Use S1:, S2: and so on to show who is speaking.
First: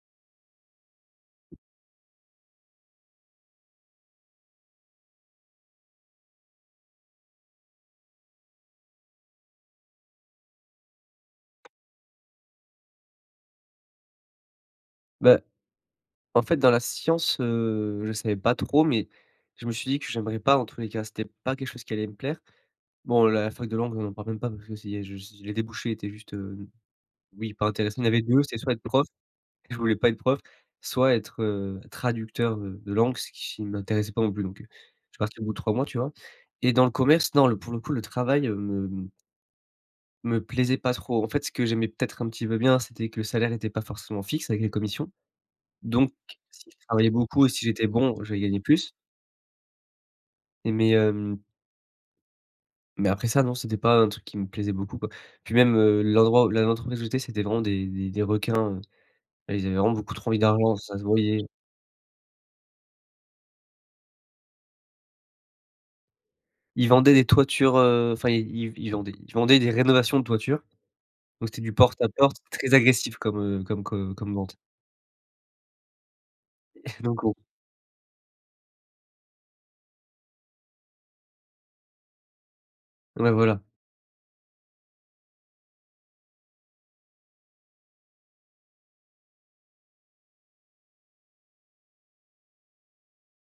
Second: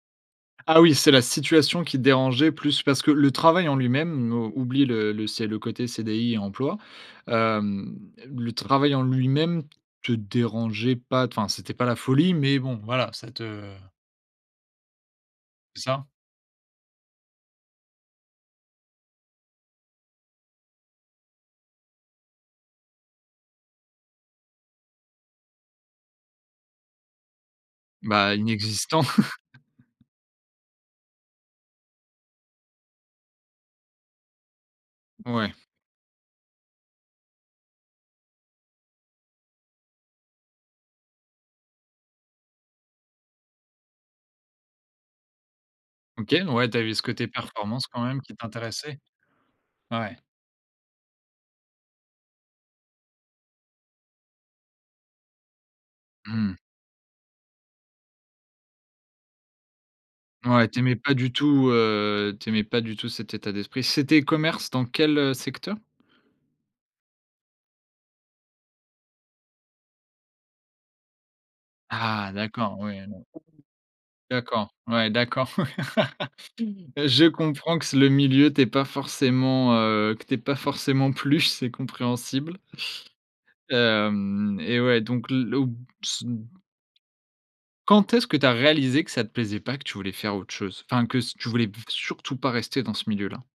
S1: Ah oui, c'est la situation qui te dérangeait plus, parce que, le travail en lui-même oublie le le c'est le côté CDI et emploi, hem, le travail en lui-même te dérangeait pas, t enfin, c'était pas la folie, mais bon, voilà, ça te
S2: Beh,
S1: C'est ça?
S2: en fait dans la science, heu, je savais pas trop, mais je me suis dit que j'aimerais pas, en tous les cas, que c'était pas quelque chose qui allait me plaire. Bon la fac de langue, on en parle même pas parce que si je les débouchés étaient juste, heu oui pas intéressantes. Il y avait, les
S1: Bah,
S2: 2 c'était soit être
S1: inexistant.
S2: prof, je voulais pas être prof, soit être, heu, traducteur heu de langue, ce qui m'intéressait pas non plus. Donc heu, je suis parti au bout
S1: Ouais.
S2: de 3 mois, tu vois, et dans le commerce, non, le pour le coup, le travail, heu, me me plaisait pas trop. En fait, ce que j'aimais peut-être un petit peu bien, c'était que le salaire était pas forcément fixe avec les commissions. Donc
S1: OK,
S2: si
S1: ouais, tu
S2: je
S1: avais ce
S2: travaillais
S1: coté
S2: beaucoup, si
S1: performance
S2: j'étais
S1: quand
S2: bon,
S1: même
S2: je
S1: qui
S2: vais gagner plus.
S1: t'intéressait? Ouais.
S2: Et mais hem mais après ça non, c'était pas un truc qui me plaisait beaucoup quoi. Puis même heu, l'endroit,
S1: Mmh.
S2: là où l'entreprise où j'étais, c'était vraiment des des des requins, heu. Ah, Ils avaient vraiment beaucoup trop envie
S1: Ouais,
S2: d'argent,
S1: tu aimais
S2: ça se
S1: pas du
S2: voyait.
S1: tout, heu tu aimais pas du tout cet état d'esprit. C'était commerce dans quel, heu, secteur?
S2: Ils vendaient des toitures, heu, enfin ils ils ils vendaient ils vendaient des rénovations de toiture. Donc c'était du porte à
S1: Ah
S2: porte. Très
S1: d'accord, ouais
S2: agressif
S1: non.
S2: comme heu comme comme comme vente.
S1: D'accord ouais d'accord je
S2: [unintelligible]
S1: comprends que ce le milieu, t'ait pas forcément, heu que t'ait pas forcément plu, c'est compréhensible,
S2: Ouais voilà.
S1: hem, et ouais donc là où [unintelligible] Quand est-ce que tu as réalisé que ça te plaisait pas, que tu voulais faire autre chose? Enfin que c que tu voulais v surtout pas rester dans ce milieu-là?